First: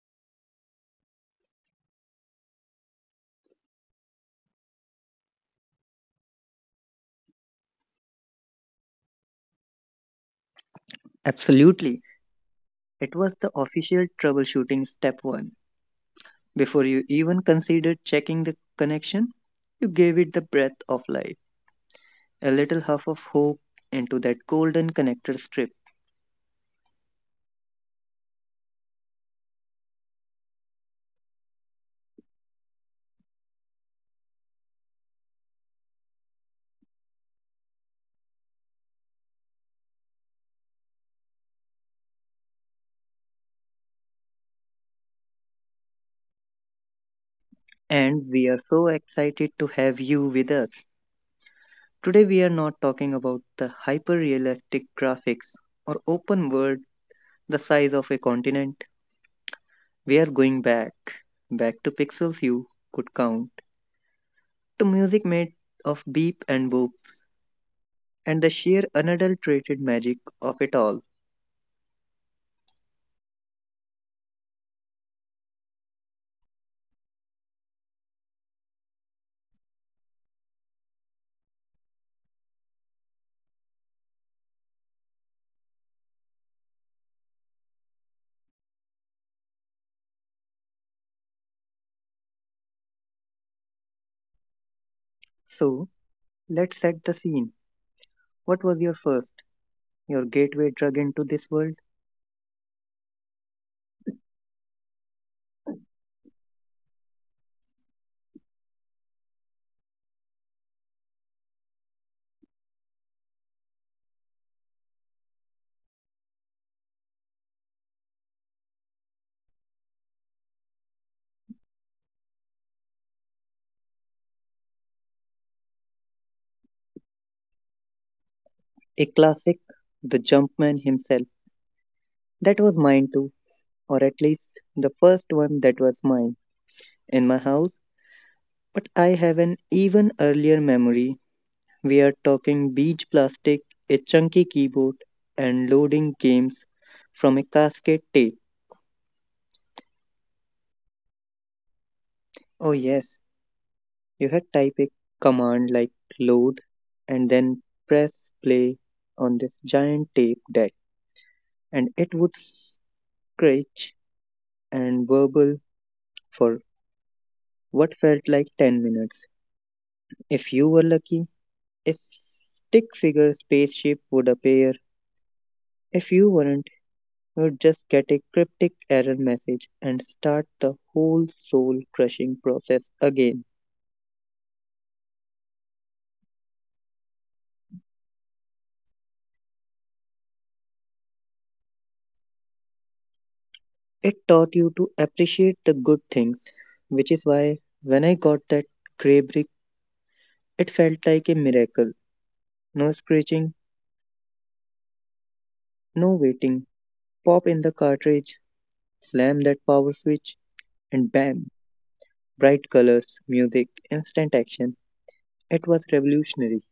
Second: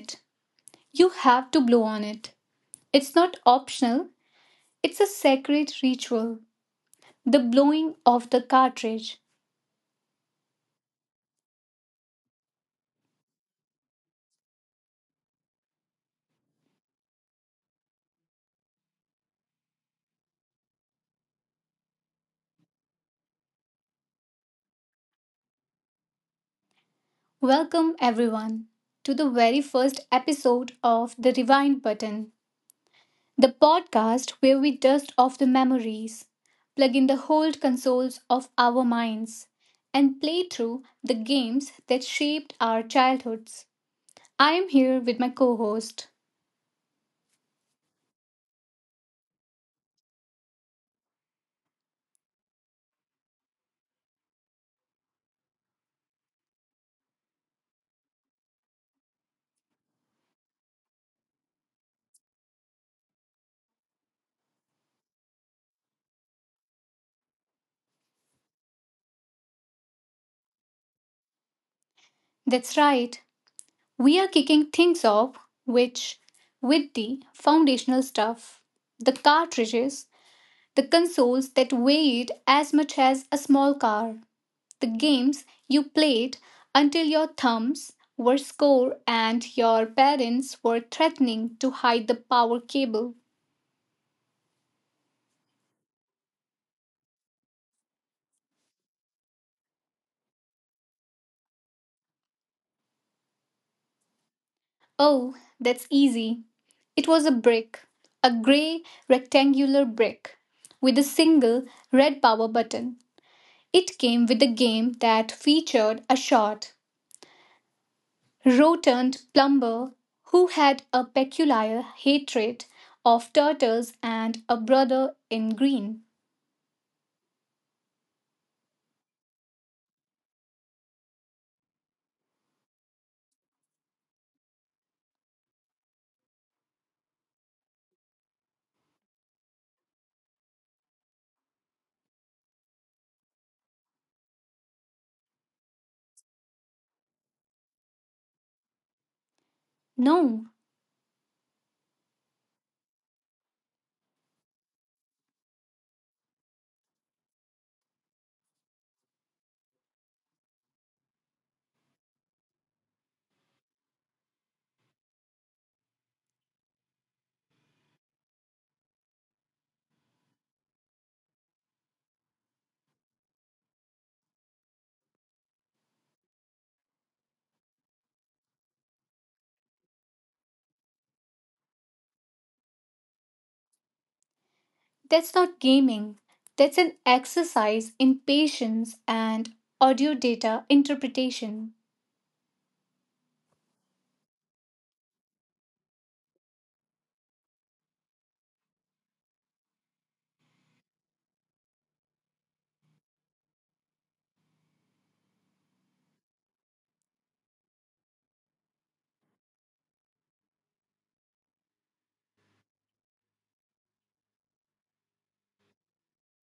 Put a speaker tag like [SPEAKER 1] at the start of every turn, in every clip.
[SPEAKER 1] it. You have to blow on it. It's not optional, it's a sacred ritual. The blowing of the cartridge.
[SPEAKER 2] Absolutely. It was the official troubleshooting step one. Before you even considered checking the connection, you gave it the breath of life, a little huff of hope into that golden connector strip.
[SPEAKER 1] Welcome, everyone, to the very first episode of the Rewind Button, the podcast where we dust off the memories, plug in the old consoles of our minds, and play through the games that shaped our childhoods. I am here with my co host.
[SPEAKER 2] And we are so excited to have you with us. Today, we are not talking about the hyper realistic graphics or open world the size of a continent. We are going back, back to pixels you could count, to music made of beep and boop and the sheer unadulterated magic of it all.
[SPEAKER 1] That's right, we are kicking things off which with the foundational stuff, the cartridges, the consoles that weighed as much as a small car, the games you played until your thumbs were sore and your parents were threatening to hide the power cable.
[SPEAKER 2] So, let's set the scene. What was your first, your gateway drug into this world?
[SPEAKER 1] Oh, that's easy. It was a brick, a grey rectangular brick with a single red power button. It came with a game that featured a short, rotund plumber who had a peculiar hatred of turtles and a brother in green.
[SPEAKER 2] A classic, the Jumpman himself. That was mine too, or at least the first one that was mine in my house. But I have an even earlier memory. We are talking beach plastic, a chunky keyboard, and loading games from a cascade tape.
[SPEAKER 1] No,
[SPEAKER 2] Oh, yes, you had type a command like load and then press play on this giant tape deck, and it would scratch and burble for what felt like 10 minutes. If you were lucky, a stick figure spaceship would appear. If you weren't, you'd just get a cryptic error message and start the whole soul crushing process again.
[SPEAKER 1] that's not gaming. That's an exercise in patience and audio data interpretation.
[SPEAKER 2] It taught you to appreciate the good things, which is why when I got that gray brick it felt like a miracle. No screeching, no waiting. Pop in the cartridge, slam that power switch, and bam! Bright colors, music, instant action. It was revolutionary.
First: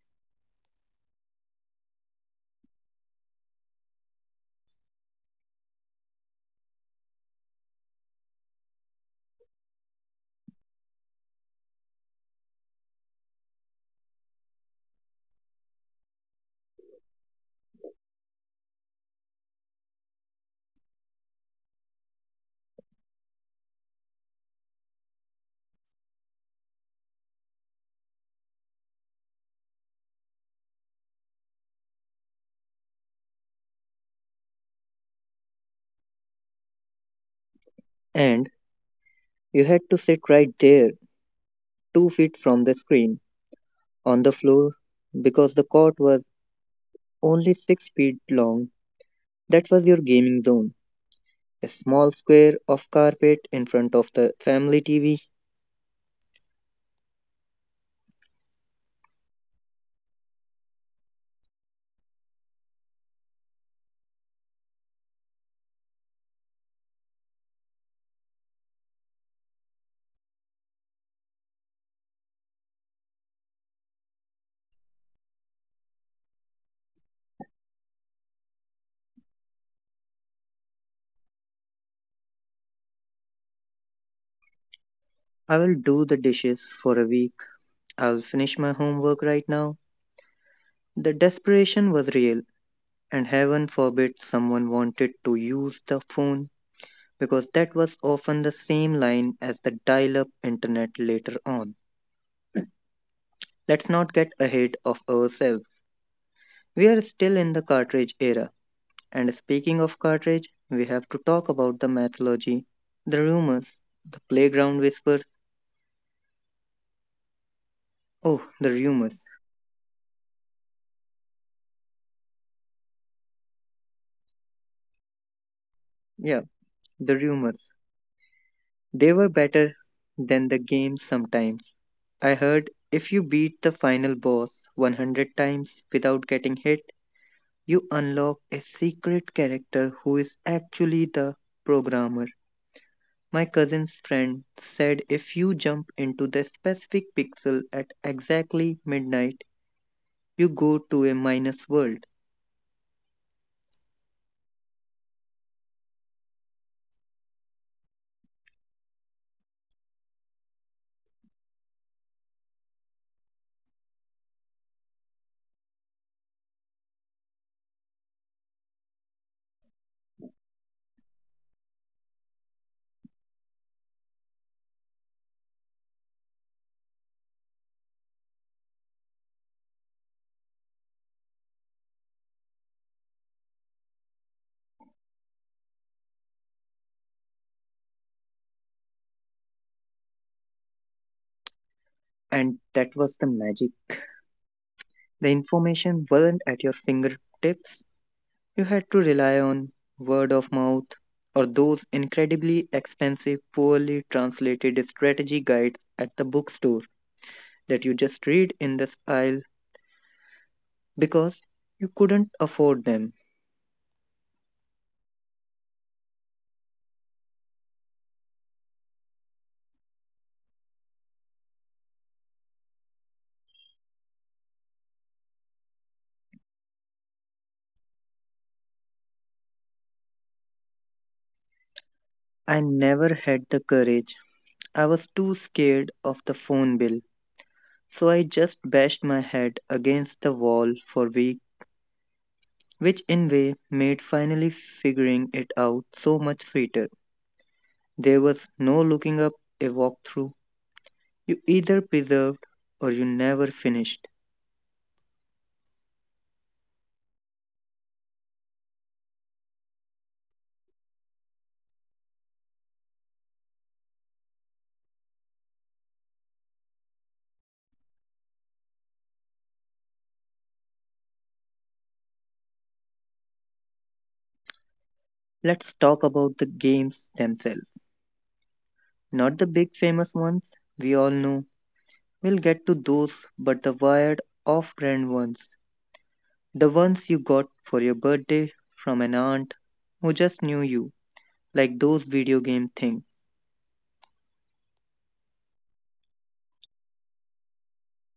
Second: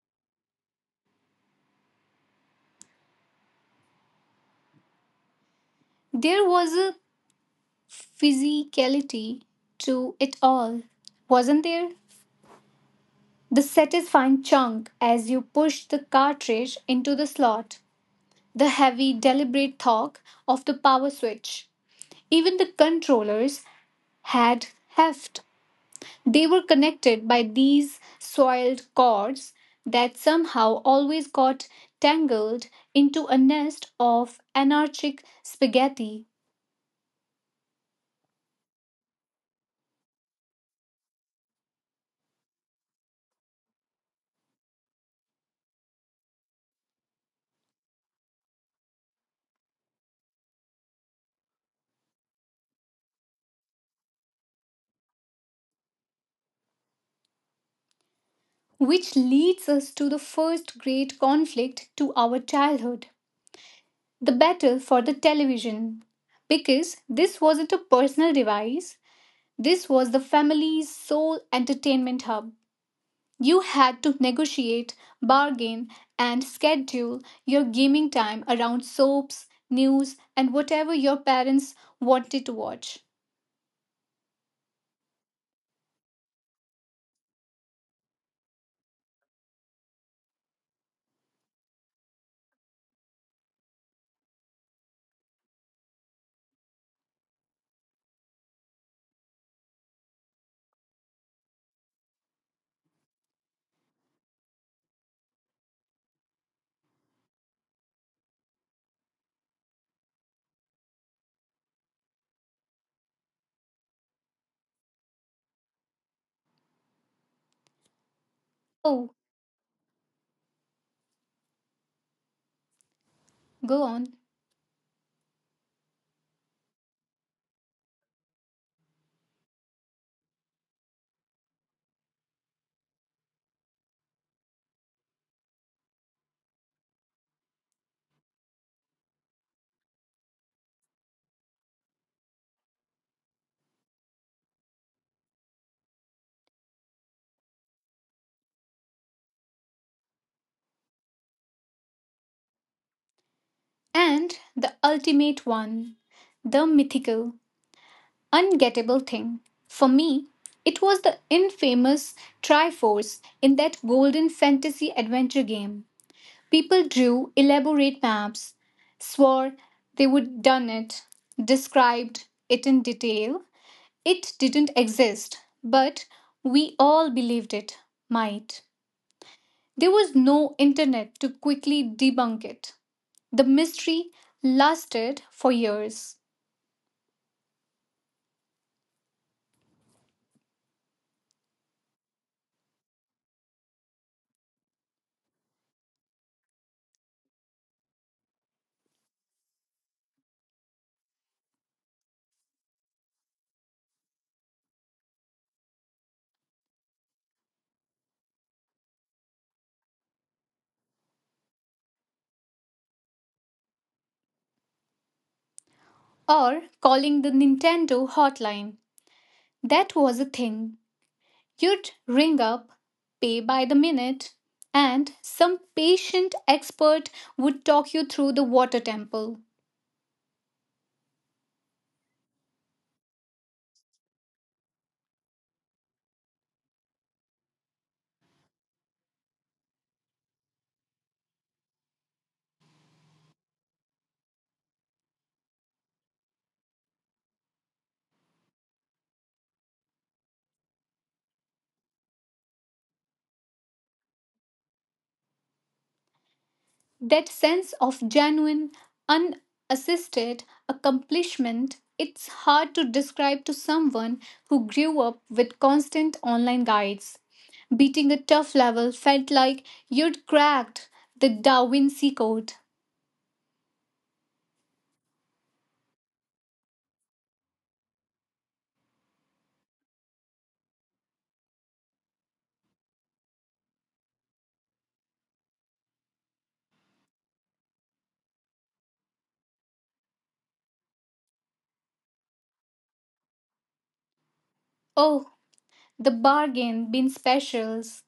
[SPEAKER 1] There was a physicality to it all, wasn't there? The satisfying chunk as you pushed the cartridge into the slot, the heavy, deliberate talk of the power switch. Even the controllers had heft. They were connected by these soiled cords that somehow always got tangled into a nest of anarchic spaghetti.
[SPEAKER 2] And you had to sit right there, 2 feet from the screen, on the floor, because the court was only 6 feet long. That was your gaming zone. A small square of carpet in front of the family TV.
[SPEAKER 1] Which leads us to the first great conflict to our childhood, the battle for the television. Because this wasn't a personal device, this was the family's sole entertainment hub. You had to negotiate, bargain, and schedule your gaming time around soaps, news, and whatever your parents wanted to watch.
[SPEAKER 2] I will do the dishes for a week. I will finish my homework right now. The desperation was real, and heaven forbid someone wanted to use the phone because that was often the same line as the dial up internet later on. Let's not get ahead of ourselves. We are still in the cartridge era, and speaking of cartridge, we have to talk about the mythology, the rumors, the playground whispers. Oh, the
[SPEAKER 1] Oh,
[SPEAKER 2] rumors.
[SPEAKER 1] go on.
[SPEAKER 2] Yeah, the rumors. They were better than the game sometimes. I heard if you beat the final boss 100 times without getting hit, you unlock a secret character who is actually the programmer. My cousin's friend said if you jump into the specific pixel at exactly midnight, you go to a minus world.
[SPEAKER 1] And the ultimate one, the mythical, ungettable thing. For me, it was the infamous Triforce in that golden fantasy adventure game. People drew elaborate maps, swore they would done it, described it in detail. It didn't exist, but we all believed it might. There was no internet to quickly debunk it. The mystery lasted for years.
[SPEAKER 2] And that was the magic. The information wasn't at your fingertips. You had to rely on word of mouth or those incredibly expensive, poorly translated strategy guides at the bookstore that you just read in the aisle because you couldn't afford them.
[SPEAKER 1] Or calling the Nintendo hotline. That was a thing. You'd ring up, pay by the minute, and some patient expert would talk you through the water temple.
[SPEAKER 2] I never had the courage. I was too scared of the phone bill, so I just bashed my head against the wall for weeks, which in way made finally figuring it out so much sweeter. There was no looking up a walkthrough. You either preserved or you never finished.
[SPEAKER 1] That sense of genuine, unassisted accomplishment, it's hard to describe to someone who grew up with constant online guides. Beating a tough level felt like you'd cracked the Da Vinci Code.
[SPEAKER 2] Let's talk about the games themselves. Not the big famous ones we all know. We'll get to those, but the wired off brand ones. The ones you got for your birthday from an aunt who just knew you, like those video game things.
[SPEAKER 1] Oh, the bargain bin specials.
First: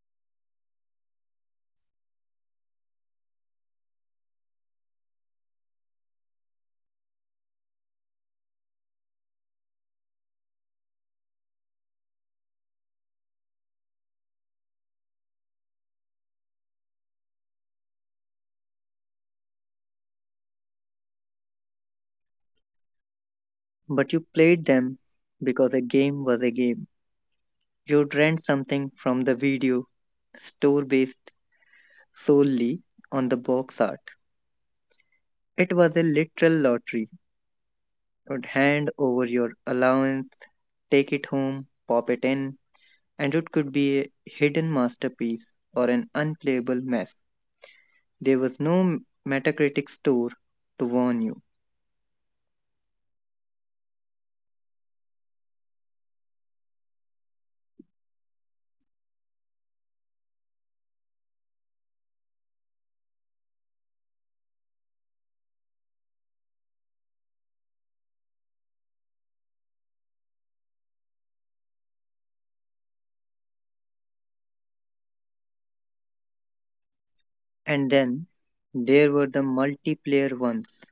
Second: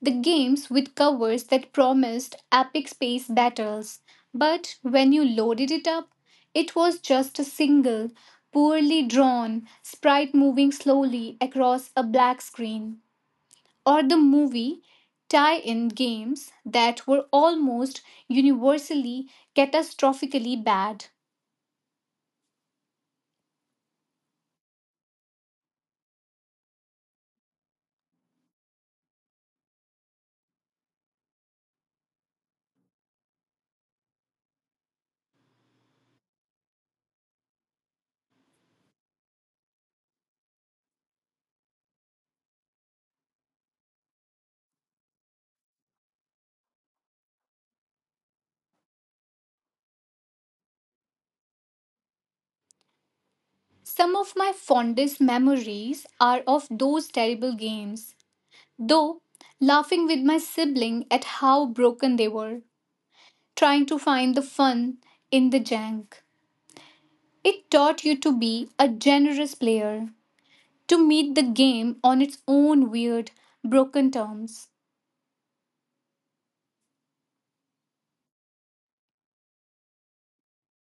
[SPEAKER 1] The games with covers that promised epic space battles, but when you loaded it up, it was just a single, poorly drawn sprite moving slowly across a black screen. Or the movie tie in games that were almost universally catastrophically bad.
[SPEAKER 2] But you played them because a game was a game. You'd rent something from the video store based solely on the box art. It was a literal lottery. Would hand over your allowance, take it home, pop it in, and it could be a hidden masterpiece or an unplayable mess. There was no Metacritic store to warn you.
[SPEAKER 1] Some of my fondest memories are of those terrible games, though, laughing with my sibling at how broken they were. Trying to find the fun in the jank. It taught you to be a generous player, to meet the game on its own weird, broken terms.
[SPEAKER 2] And then there were the multiplayer ones,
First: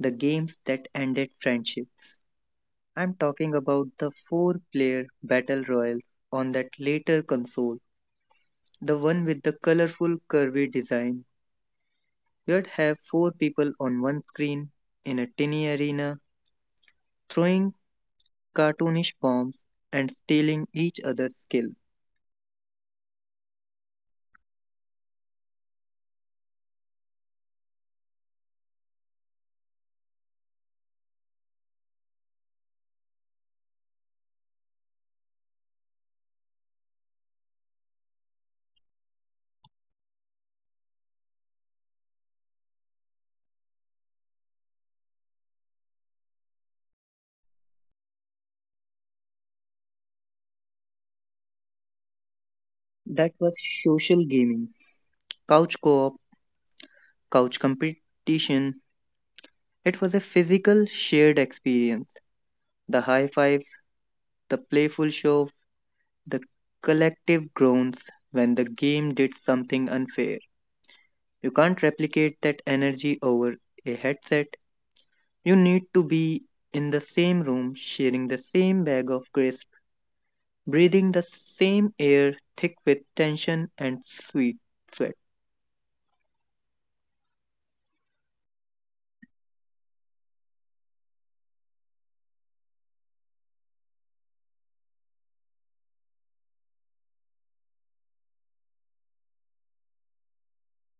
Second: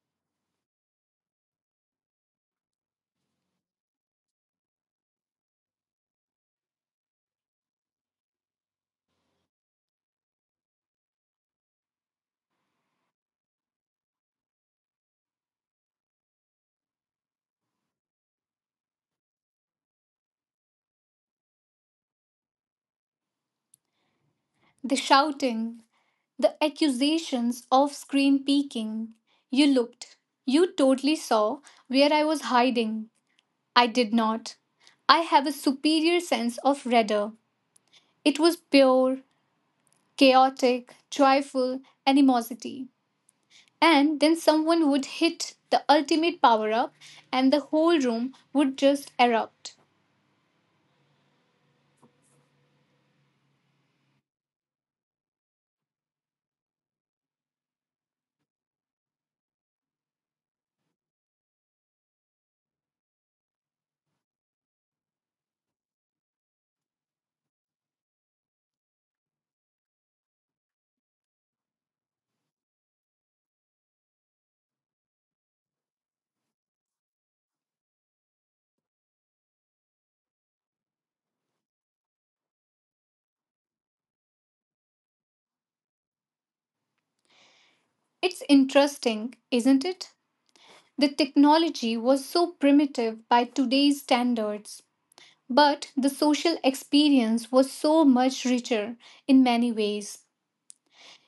[SPEAKER 2] the games that ended friendships. I'm talking about the four player battle royals on that later console, the one with the colorful curvy design. You'd have four people on one screen in a tiny arena throwing cartoonish bombs, and stealing each other's skill.
[SPEAKER 1] The shouting, the accusations of screen peeking. You looked. You totally saw where I was hiding. I did not. I have a superior sense of radar. It was pure, chaotic, joyful animosity. And then someone would hit the ultimate power up, and the whole room would just erupt.
[SPEAKER 2] That was social gaming, couch co op, couch competition. It was a physical shared experience. The high five, the playful shove, the collective groans when the game did something unfair. You can't replicate that energy over a headset. You need to be in the same room sharing the same bag of crisps, breathing the same air thick with tension and sweet sweat.
[SPEAKER 1] It's interesting, isn't it? The technology was so primitive by today's standards, but the social experience was so much richer in many ways.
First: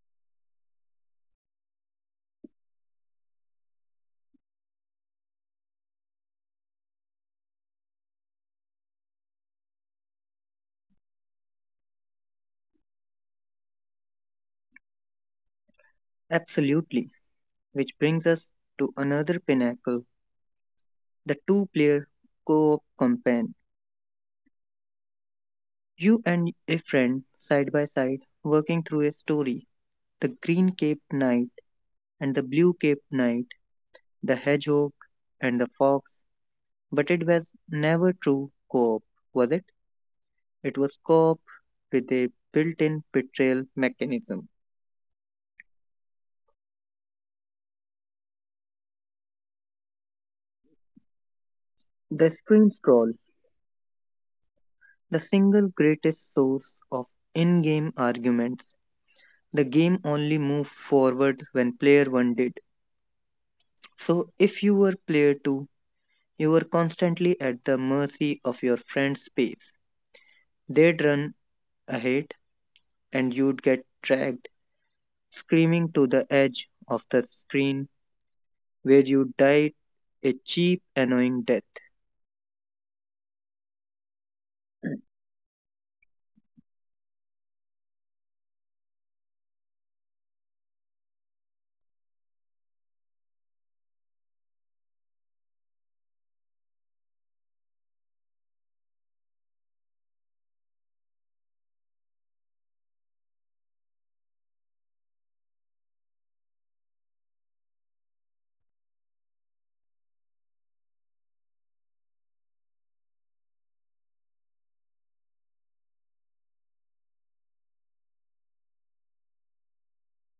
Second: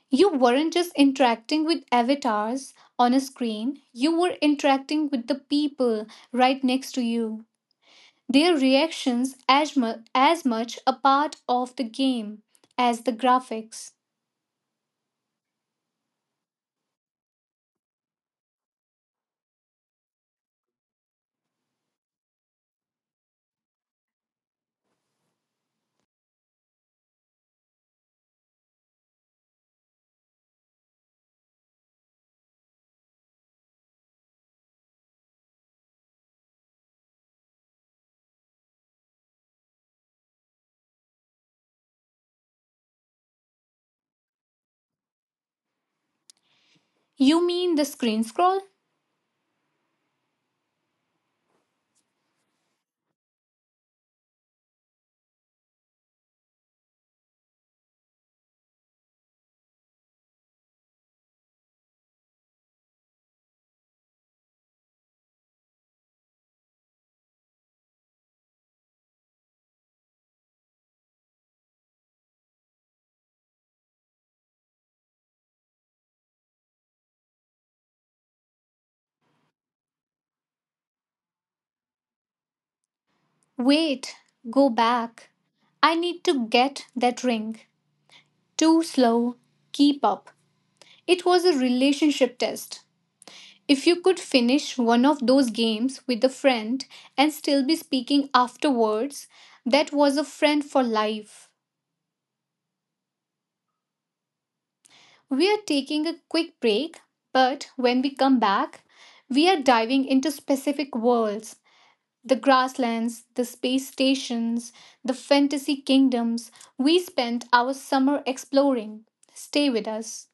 [SPEAKER 1] You weren't just interacting with avatars on a screen, you were interacting with the people right next to you. Their reactions as, as much a part of the game as the graphics.
[SPEAKER 2] Absolutely. Which brings us to another pinnacle, the two player co op campaign. You and a friend side by side working through a story, the green caped knight and the blue caped knight, the hedgehog and the fox. But it was never true co op, was it? It was co op with a built in betrayal mechanism.
[SPEAKER 1] You mean the screen scroll?
[SPEAKER 2] The screen scroll, the single greatest source of in game arguments. The game only moved forward when player 1 did. So, if you were player 2, you were constantly at the mercy of your friend's pace. They'd run ahead, and you'd get dragged screaming to the edge of the screen where you died a cheap, annoying death.
[SPEAKER 1] Wait, go back. I need to get that ring. Too slow, keep up. It was a relationship test. If you could finish one of those games with a friend and still be speaking afterwards, that was a friend for life. We are taking a quick break, but when we come back, we are diving into specific worlds, the grasslands, the space stations, the fantasy kingdoms we spent our summer exploring. Stay with us.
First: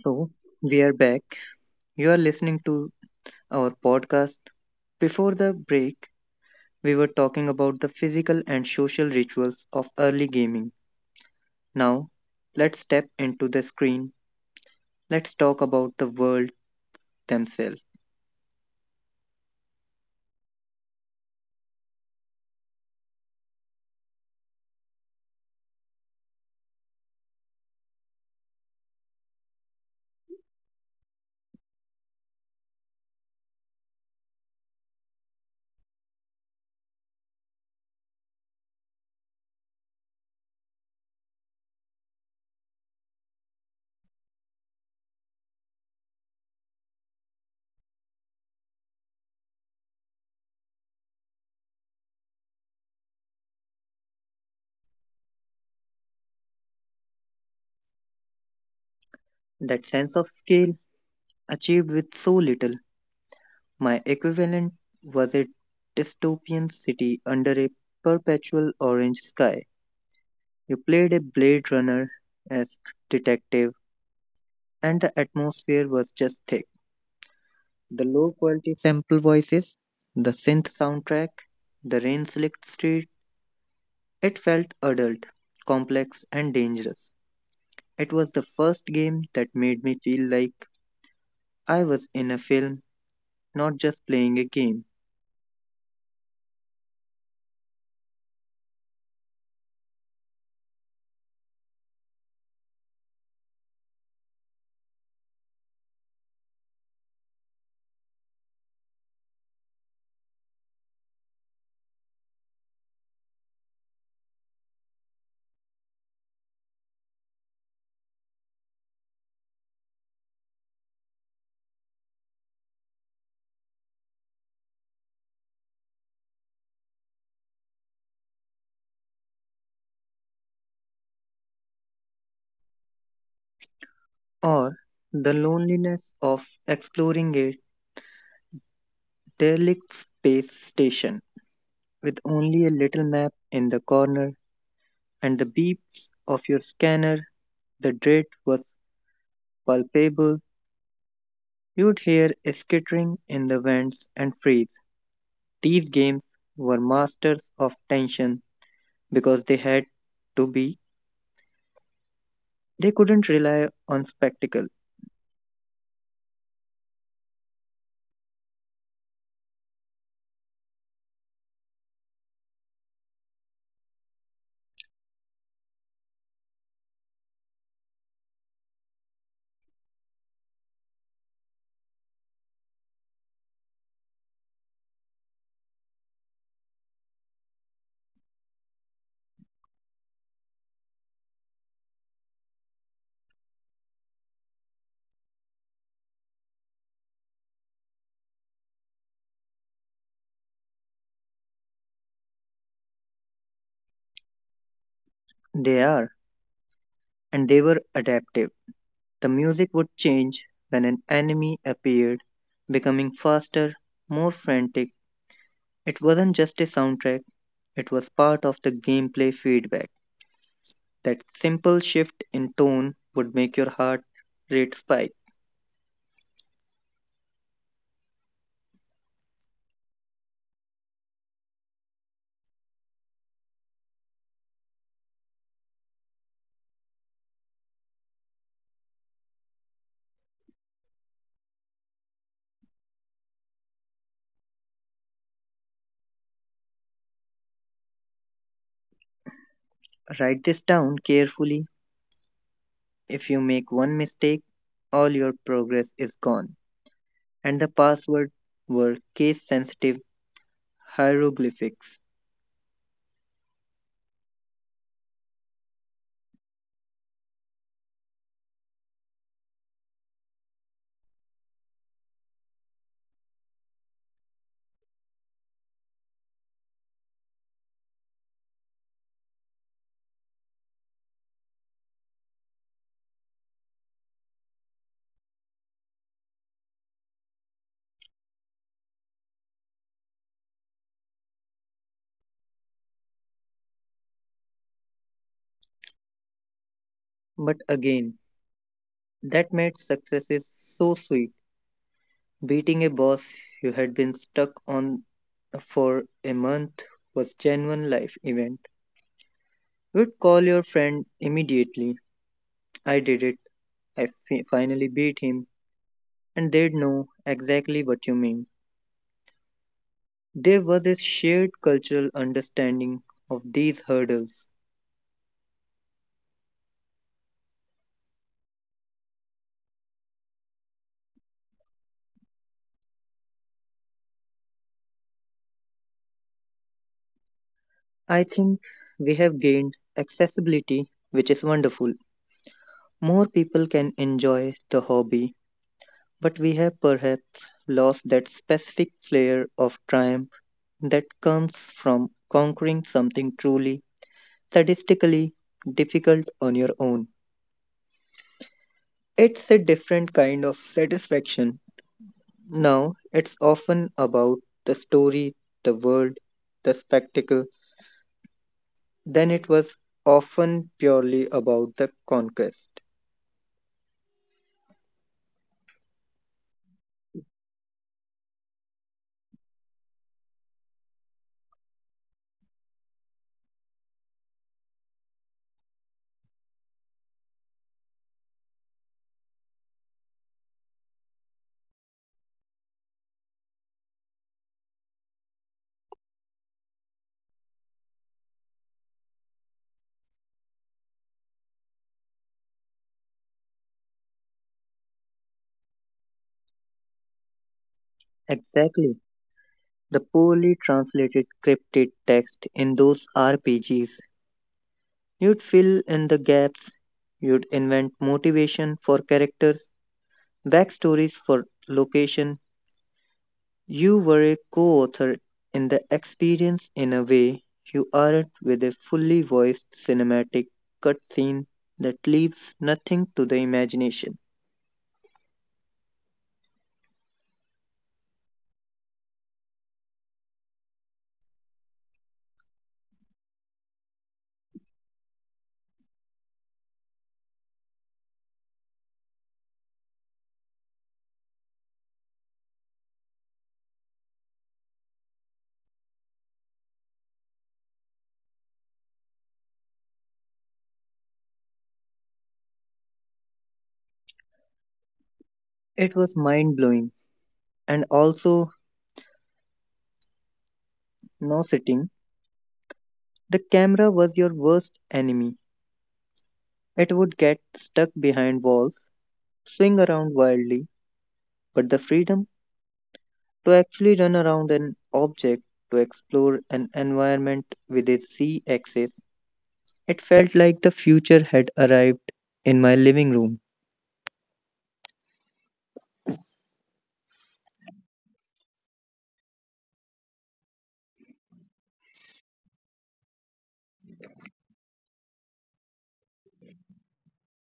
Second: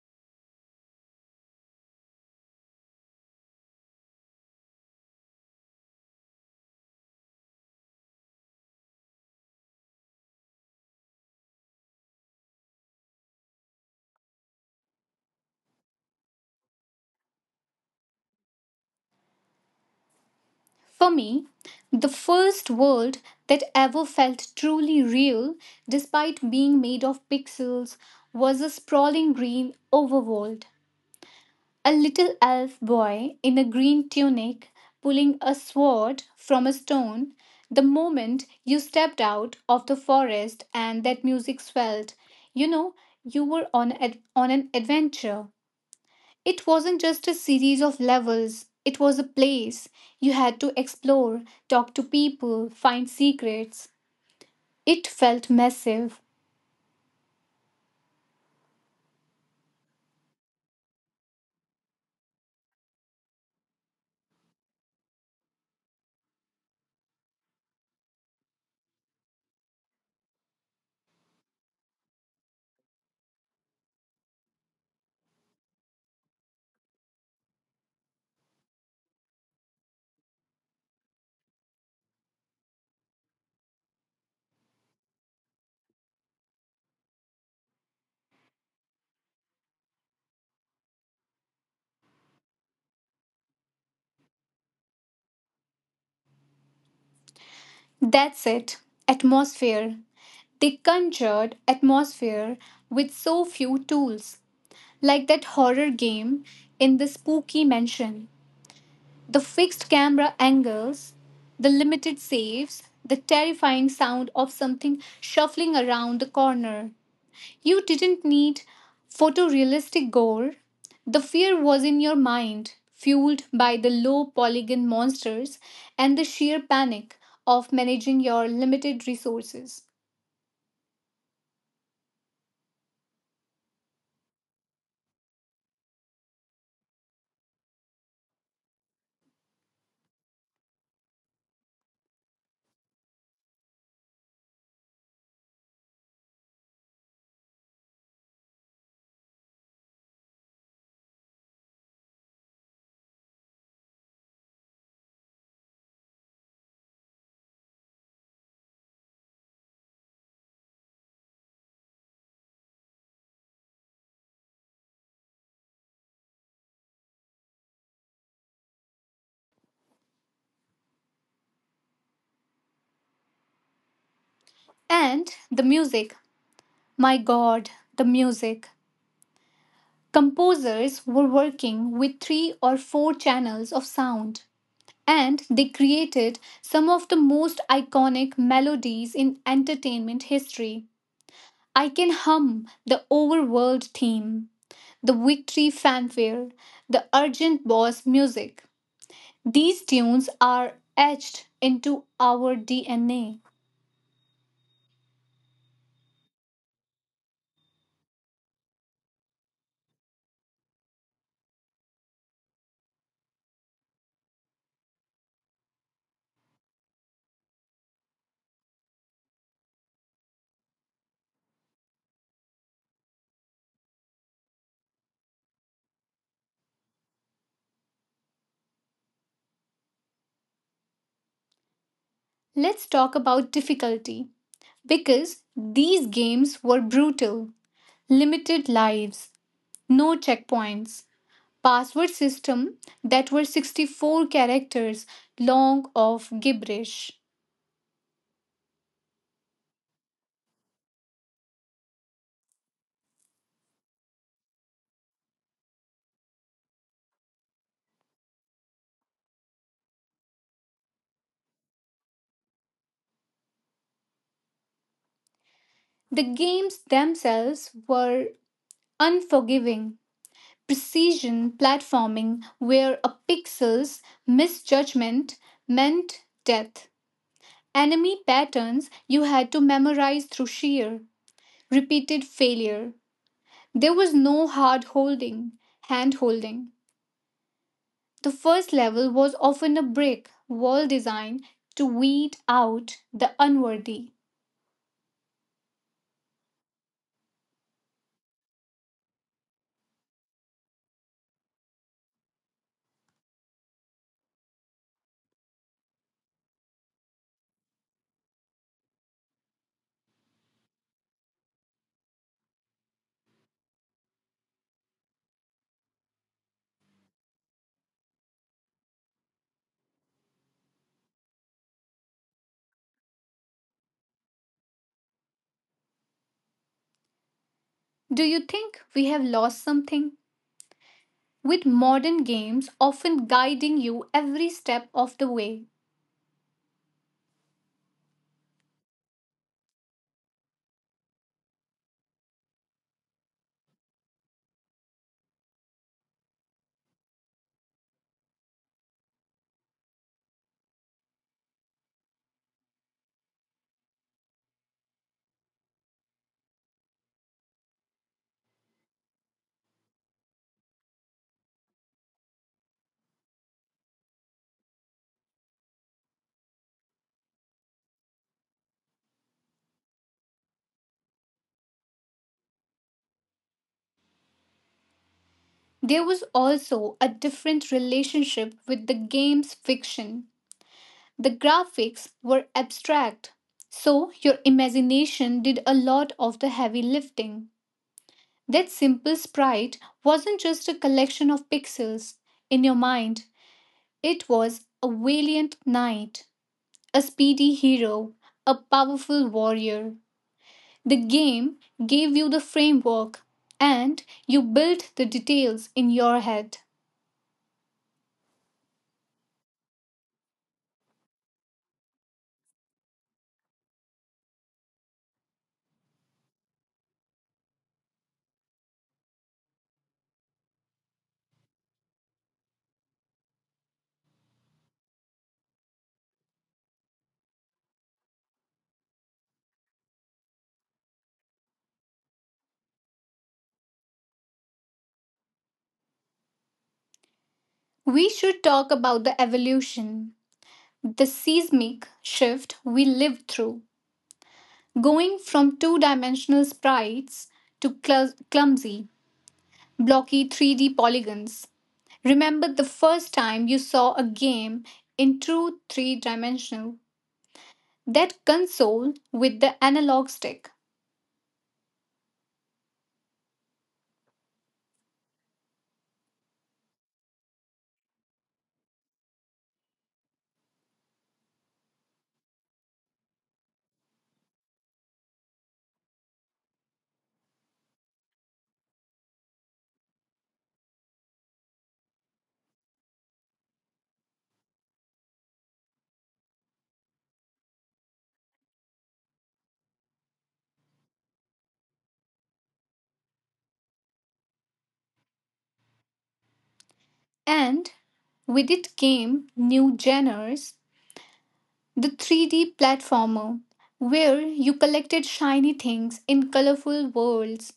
[SPEAKER 2] So, we are back. You are listening to our podcast. Before the break, we were talking about the physical and social rituals of early gaming. Now, let's step into the screen. Let's talk about the world themselves.
[SPEAKER 1] For me, the first world that ever felt truly real, despite being made of pixels, was a sprawling green overworld. A little elf boy in a green tunic pulling a sword from a stone. The moment you stepped out of the forest and that music swelled, you know, you were on an adventure. It wasn't just a series of levels, it was a place. You had to explore, talk to people, find secrets. It felt massive.
[SPEAKER 2] That sense of scale achieved with so little. My equivalent was a dystopian city under a perpetual orange sky. You played a Blade Runner esque detective, and the atmosphere was just thick. The low quality sample voices, the synth soundtrack, the rain slicked street, it felt adult, complex, and dangerous. It was the first game that made me feel like I was in a film, not just playing a game.
[SPEAKER 1] That's it. Atmosphere. They conjured atmosphere with so few tools. Like that horror game in the spooky mansion. The fixed camera angles, the limited saves, the terrifying sound of something shuffling around the corner. You didn't need photorealistic gore. The fear was in your mind, fueled by the low polygon monsters and the sheer panic of managing your limited resources.
[SPEAKER 2] Or the loneliness of exploring a derelict space station with only a little map in the corner and the beeps of your scanner. The dread was palpable. You'd hear a skittering in the vents and freeze. These games were masters of tension because they had to be. They couldn't rely on spectacle.
[SPEAKER 1] And the music. My god, the music. Composers were working with three or four channels of sound, and they created some of the most iconic melodies in entertainment history. I can hum the overworld theme, the victory fanfare, the urgent boss music. These tunes are etched into our DNA.
[SPEAKER 2] They are, and they were adaptive. The music would change when an enemy appeared, becoming faster, more frantic. It wasn't just a soundtrack, it was part of the gameplay feedback. That simple shift in tone would make your heart rate spike.
[SPEAKER 1] Let's talk about difficulty because these games were brutal, limited lives, no checkpoints, password system that were 64 characters long of gibberish.
[SPEAKER 2] Write this down carefully. If you make one mistake, all your progress is gone. And the password were case sensitive hieroglyphics.
[SPEAKER 1] The games themselves were unforgiving. Precision platforming where a pixel's misjudgment meant death. Enemy patterns you had to memorize through sheer repeated failure. There was no hand holding. The first level was often a brick wall designed to weed out the unworthy.
[SPEAKER 2] But again, that made successes so sweet. Beating a boss you had been stuck on for a month was genuine life event. You'd call your friend immediately. I did it. I finally beat him, and they'd know exactly what you mean. There was a shared cultural understanding of these hurdles.
[SPEAKER 1] Do you think we have lost something? With modern games often guiding you every step of the way,
[SPEAKER 2] I think we have gained accessibility, which is wonderful. More people can enjoy the hobby, but we have perhaps lost that specific flair of triumph that comes from conquering something truly, statistically difficult on your own. It's a different kind of satisfaction. Now, it's often about the story, the world, the spectacle. Then it was often purely about the conquest.
[SPEAKER 1] there was also a different relationship with the game's fiction. The graphics were abstract, so your imagination did a lot of the heavy lifting. That simple sprite wasn't just a collection of pixels in your mind. It was a valiant knight, a speedy hero, a powerful warrior. The game gave you the framework and you built the details in your head.
[SPEAKER 2] Exactly. The poorly translated cryptid text in those RPGs. You'd fill in the gaps, you'd invent motivation for characters, backstories for location. You were a co author in the experience in a way you aren't with a fully voiced cinematic cutscene that leaves nothing to the imagination.
[SPEAKER 1] We should talk about the evolution, the seismic shift we lived through, going from two dimensional sprites to clumsy, blocky 3D polygons. Remember the first time you saw a game in true three dimensional? That console with the analog stick.
[SPEAKER 2] It was mind blowing and also nauseating. The camera was your worst enemy. It would get stuck behind walls, swing around wildly, but the freedom to actually run around an object, to explore an environment with its Z axis, it felt like the future had arrived in my living room.
[SPEAKER 1] And with it came new genres, the 3D platformer, where you collected shiny things in colorful worlds,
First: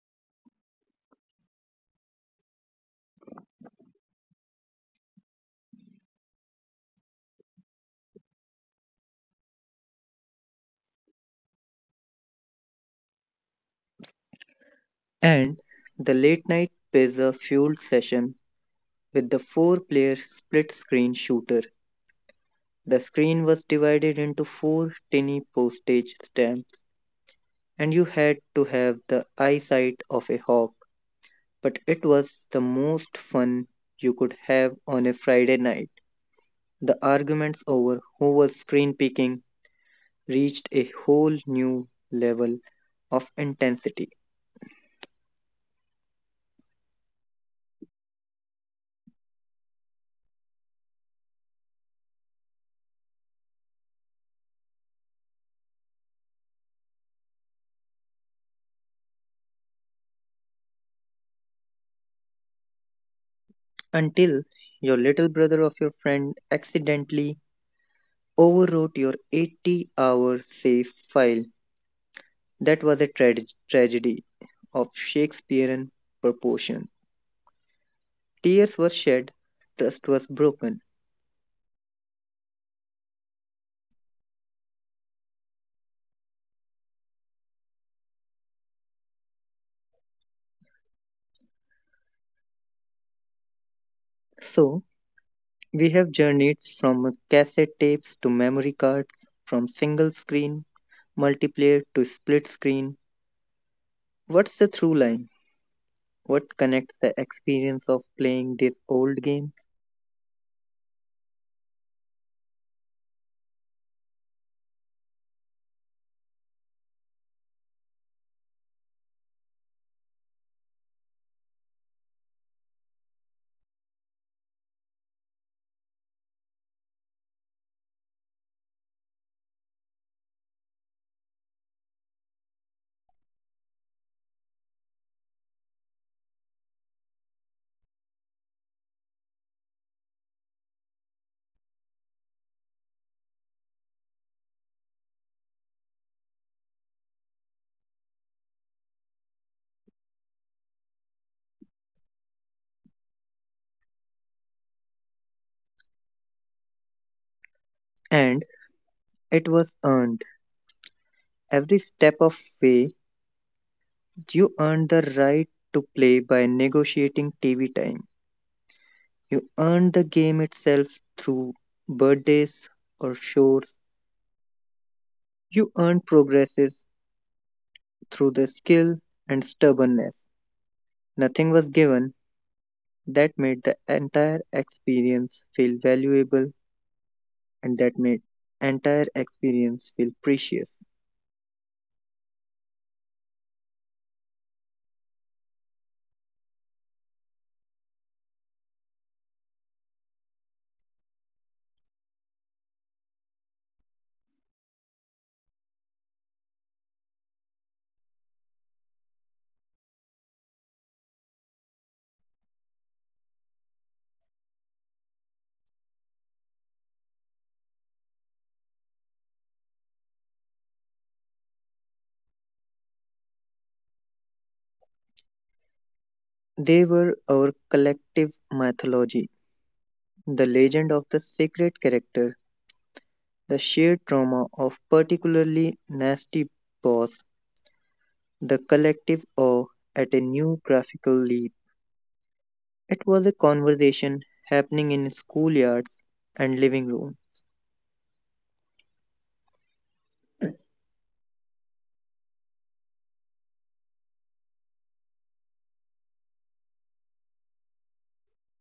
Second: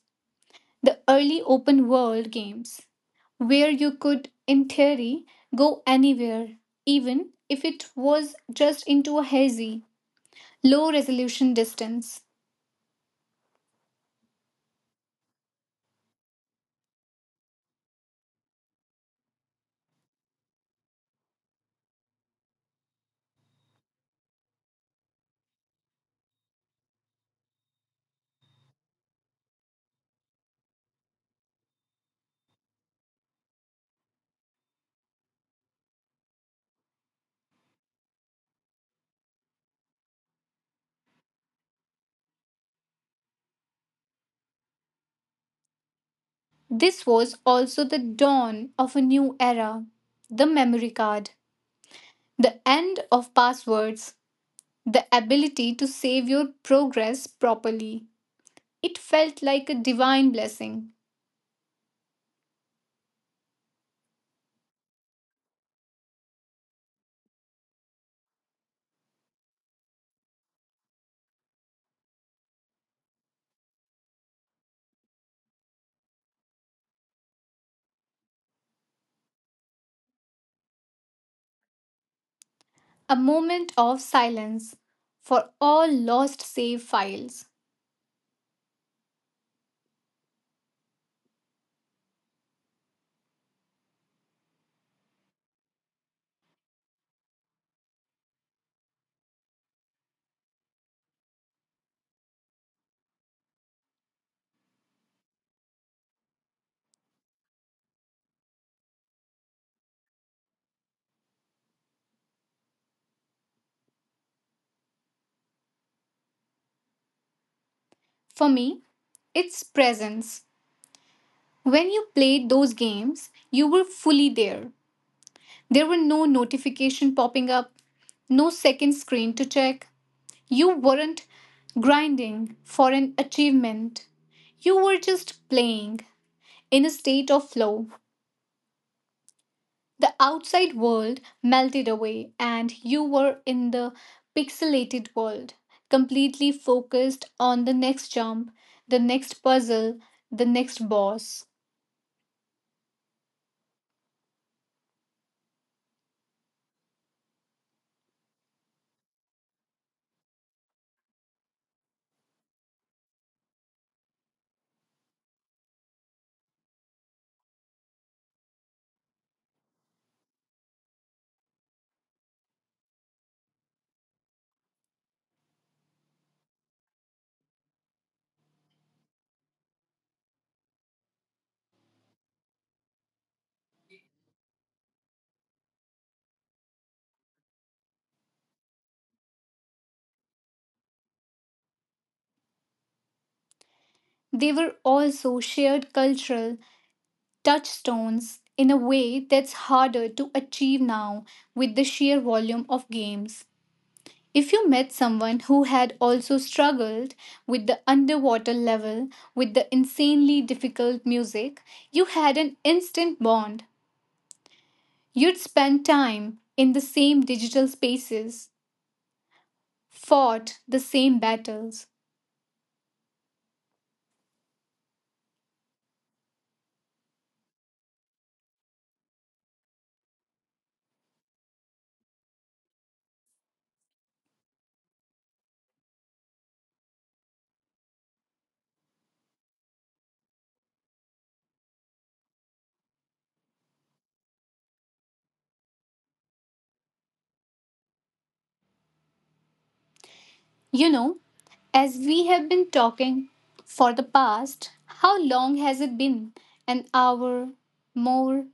[SPEAKER 1] the early open world games, where you could, in theory, go anywhere, even if it was just into a hazy, low resolution distance.
[SPEAKER 2] And the late night pizza fueled session with the four player split screen shooter. The screen was divided into four tiny postage stamps, and you had to have the eyesight of a hawk. But it was the most fun you could have on a Friday night. The arguments over who was screen peaking reached a whole new level of intensity
[SPEAKER 1] This was also the dawn of a new era, the memory card. The end of passwords, the ability to save your progress properly. It felt like a divine blessing.
[SPEAKER 2] until your little brother of your friend accidentally overwrote your 80-hour hour save file. That was a tragedy of Shakespearean proportion. Tears were shed, trust was broken.
[SPEAKER 1] A moment of silence for all lost save files.
[SPEAKER 2] So, we have journeyed from cassette tapes to memory cards, from single screen multiplayer to split screen, what's the through line? What connects the experience of playing this old game?
[SPEAKER 1] For me, it's presence. When you played those games, you were fully there. There were no notification popping up, no second screen to check. You weren't grinding for an achievement. You were just playing, in a state of flow, the outside world melted away, and you were in the pixelated world, completely focused on the next jump, the next puzzle, the next boss.
[SPEAKER 2] And it was earned. Every step of way, you earned the right to play by negotiating TV time. You earned the game itself through birthdays or chores. You earned progresses through the skill and stubbornness. Nothing was given that made the entire experience feel valuable and that made entire experience feel precious.
[SPEAKER 1] They were also shared cultural touchstones in a way that's harder to achieve now with the sheer volume of games. If you met someone who had also struggled with the underwater level, with the insanely difficult music, you had an instant bond. You'd spend time in the same digital spaces, fought the same battles.
[SPEAKER 2] They were our collective mythology, the legend of the sacred character, the shared trauma of particularly nasty boss, the collective awe at a new graphical leap. It was a conversation happening in schoolyards and living room.
[SPEAKER 1] You know, as we have been talking for the past, how long has it been? An hour? More?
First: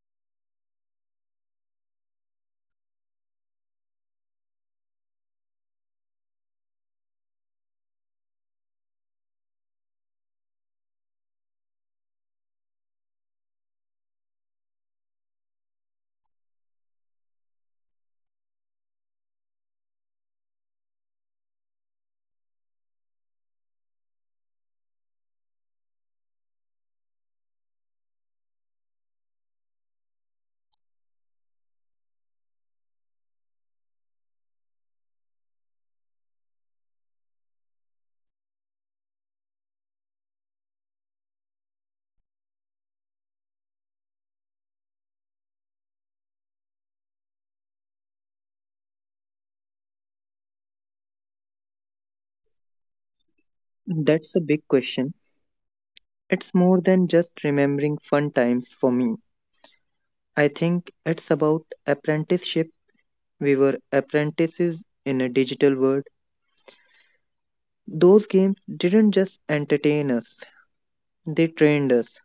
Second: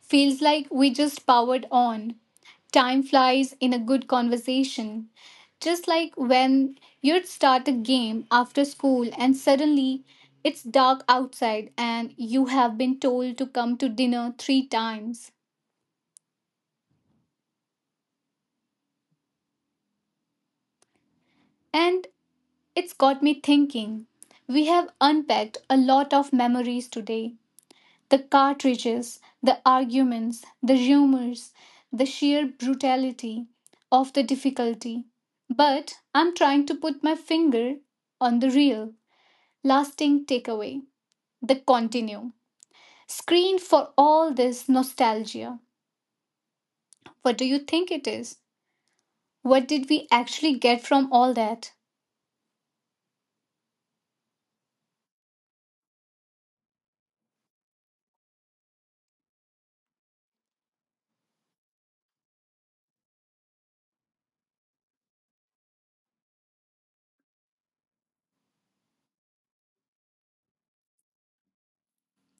[SPEAKER 1] Feels like we just powered on. Time flies in a good conversation. Just like when you'd start a game after school and suddenly it's dark outside and you have been told to come to dinner three times. And it's got me thinking. We have unpacked a lot of memories today. The cartridges, the arguments, the rumors, the sheer brutality of the difficulty. But I'm trying to put my finger on the real, lasting takeaway, the continuum. Screen for all this nostalgia. What do you think it is? What did we actually get from all that?
[SPEAKER 2] That's a big question. It's more than just remembering fun times for me. I think it's about apprenticeship. We were apprentices in a digital world. Those games didn't just entertain us.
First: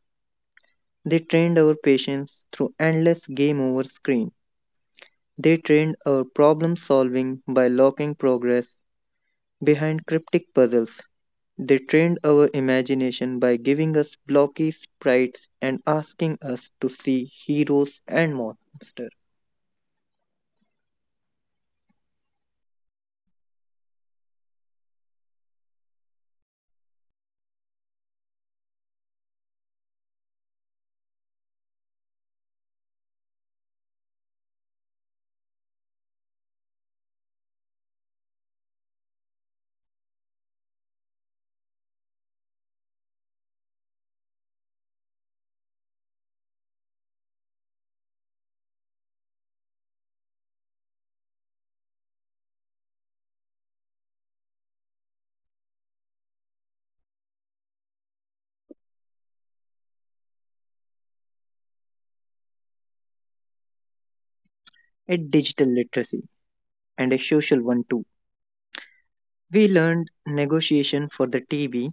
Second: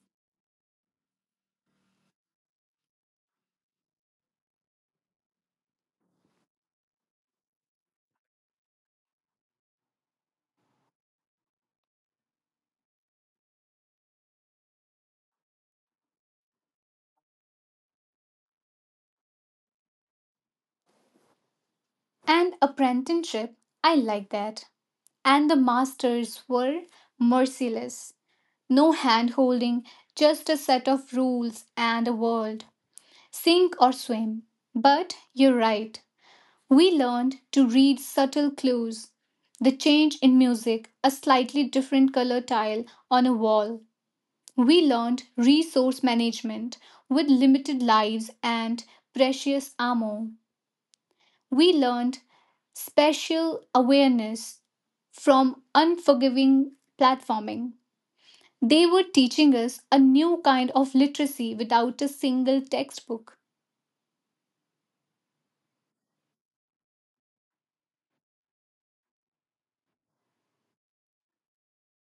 [SPEAKER 2] They trained our patience through endless game over screen. They trained our problem solving by locking progress behind cryptic puzzles. They trained our imagination by giving us blocky sprites and asking us to see heroes and monsters.
[SPEAKER 1] An apprenticeship, I like that. And the masters were merciless. No hand holding, just a set of rules and a world. Sink or swim. But you're right. We learned to read subtle clues. The change in music, a slightly different color tile on a wall. We learned resource management with limited lives and precious ammo. We learned spatial awareness from unforgiving platforming. They were teaching us a new kind of literacy without a single textbook.
[SPEAKER 2] A digital literacy and a social one too. We learned negotiation for the TV.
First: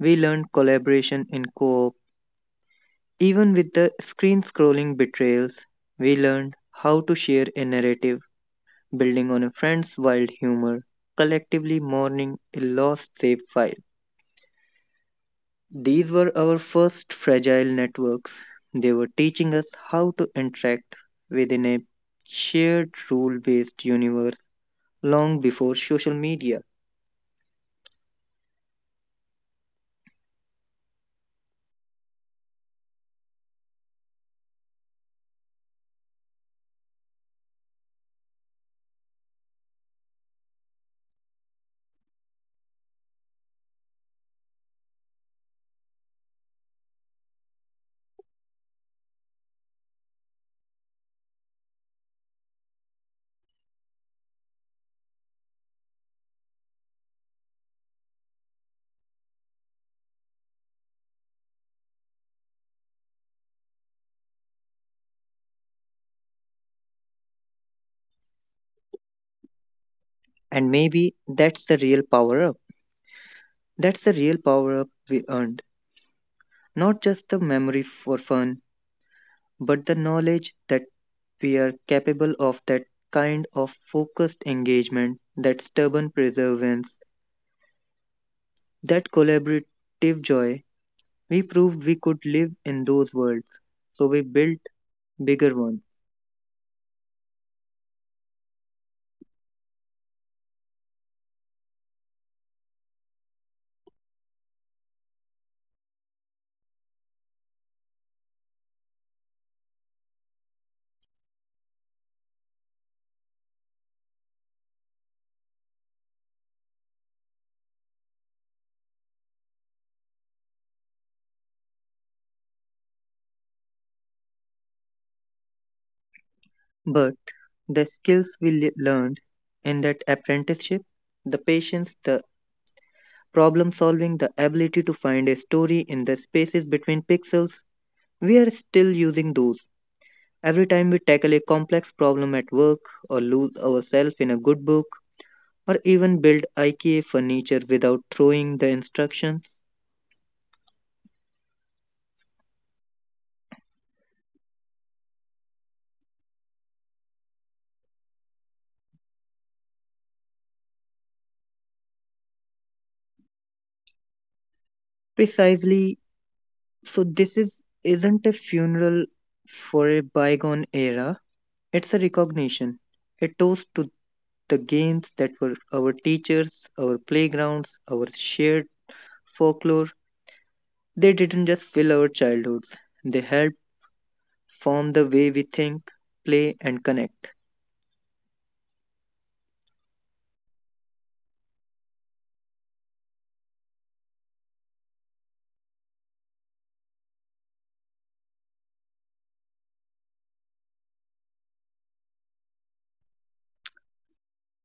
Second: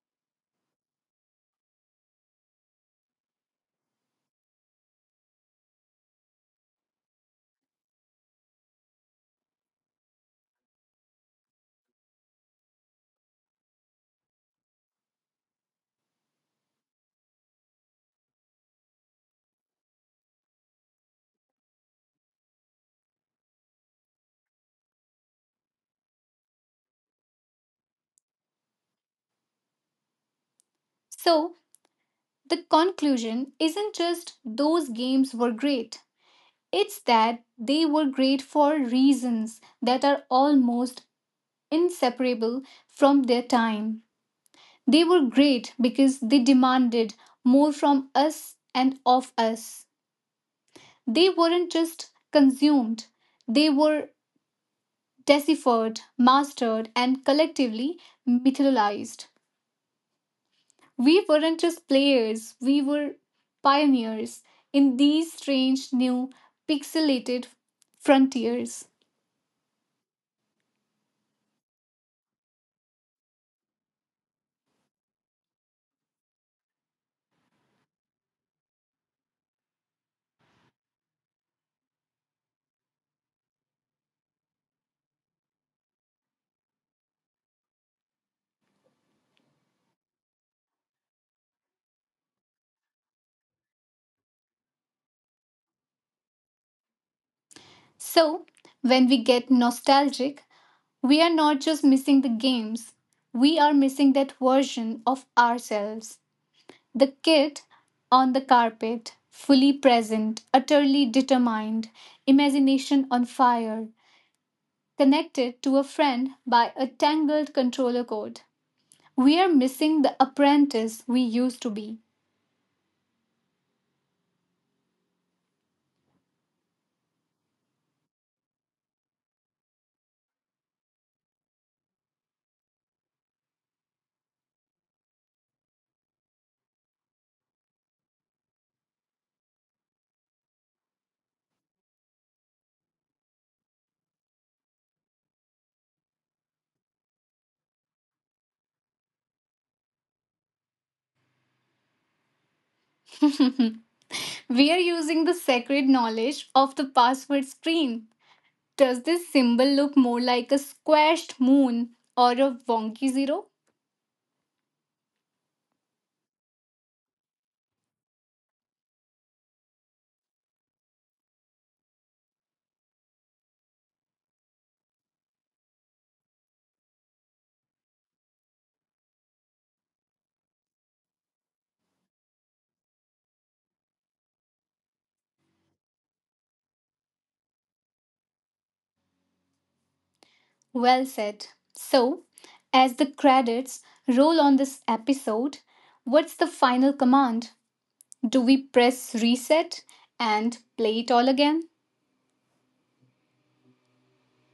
[SPEAKER 2] We learned collaboration in co op. Even with the screen scrolling betrayals, we learned how to share a narrative building on a friend's wild humor, collectively mourning a lost save file. These were our first fragile networks. They were teaching us how to interact within a shared rule based universe long before social media.
[SPEAKER 1] So, the conclusion isn't just those games were great, it's that they were great for reasons that are almost inseparable from their time. They were great because they demanded more from us and of us. They weren't just consumed, they were deciphered, mastered, and collectively mythologized. We weren't just players, we were pioneers in these strange, new, pixelated frontiers.
[SPEAKER 2] And maybe that's the real power up. That's the real power up we earned. Not just the memory for fun, but the knowledge that we are capable of that kind of focused engagement, that stubborn perseverance, that collaborative joy, we proved we could live in those worlds. So we built bigger ones.
[SPEAKER 1] So, when we get nostalgic, we are not just missing the games, we are missing that version of ourselves. The kid on the carpet, fully present, utterly determined, imagination on fire, connected to a friend by a tangled controller cord. We are missing the apprentice we used to be.
[SPEAKER 2] But the skills we learned in that apprenticeship, the patience, the problem solving, the ability to find a story in the spaces between pixels, we are still using those. Every time we tackle a complex problem at work, or lose ourselves in a good book, or even build IKEA furniture without throwing the instructions.
[SPEAKER 1] We are using the sacred knowledge of the password screen. Does this symbol look more like a squashed moon or a wonky zero?
[SPEAKER 2] Precisely, so this is, isn't a funeral for a bygone era, it's a recognition, a toast to the games that were our teachers, our playgrounds, our shared folklore. They didn't just fill our childhoods, they helped form the way we think, play, and connect.
[SPEAKER 1] Well said. So, as the credits roll on this episode, what's the final command? Do we press reset and play it all again?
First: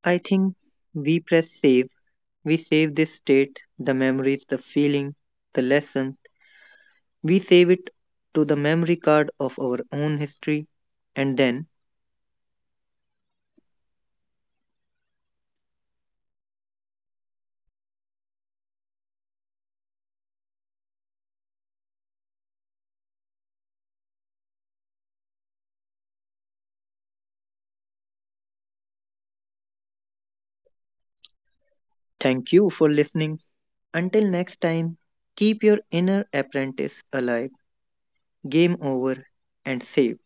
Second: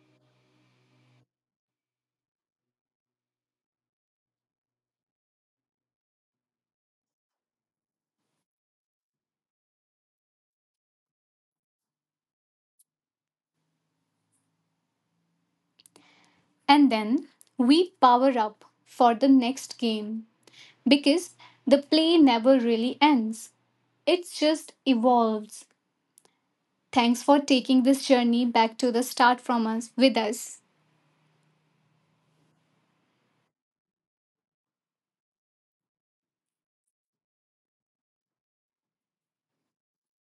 [SPEAKER 2] I think we press save. We save this state, the memories, the feeling, the lesson. We save it to the memory card of our own history. And then,
[SPEAKER 1] And then we power up for the next game. Because the play never really ends. It just evolves. Thanks for taking this journey back to the start from us with us.
[SPEAKER 2] thank you for listening. Until next time, keep your inner apprentice alive, game over, and save.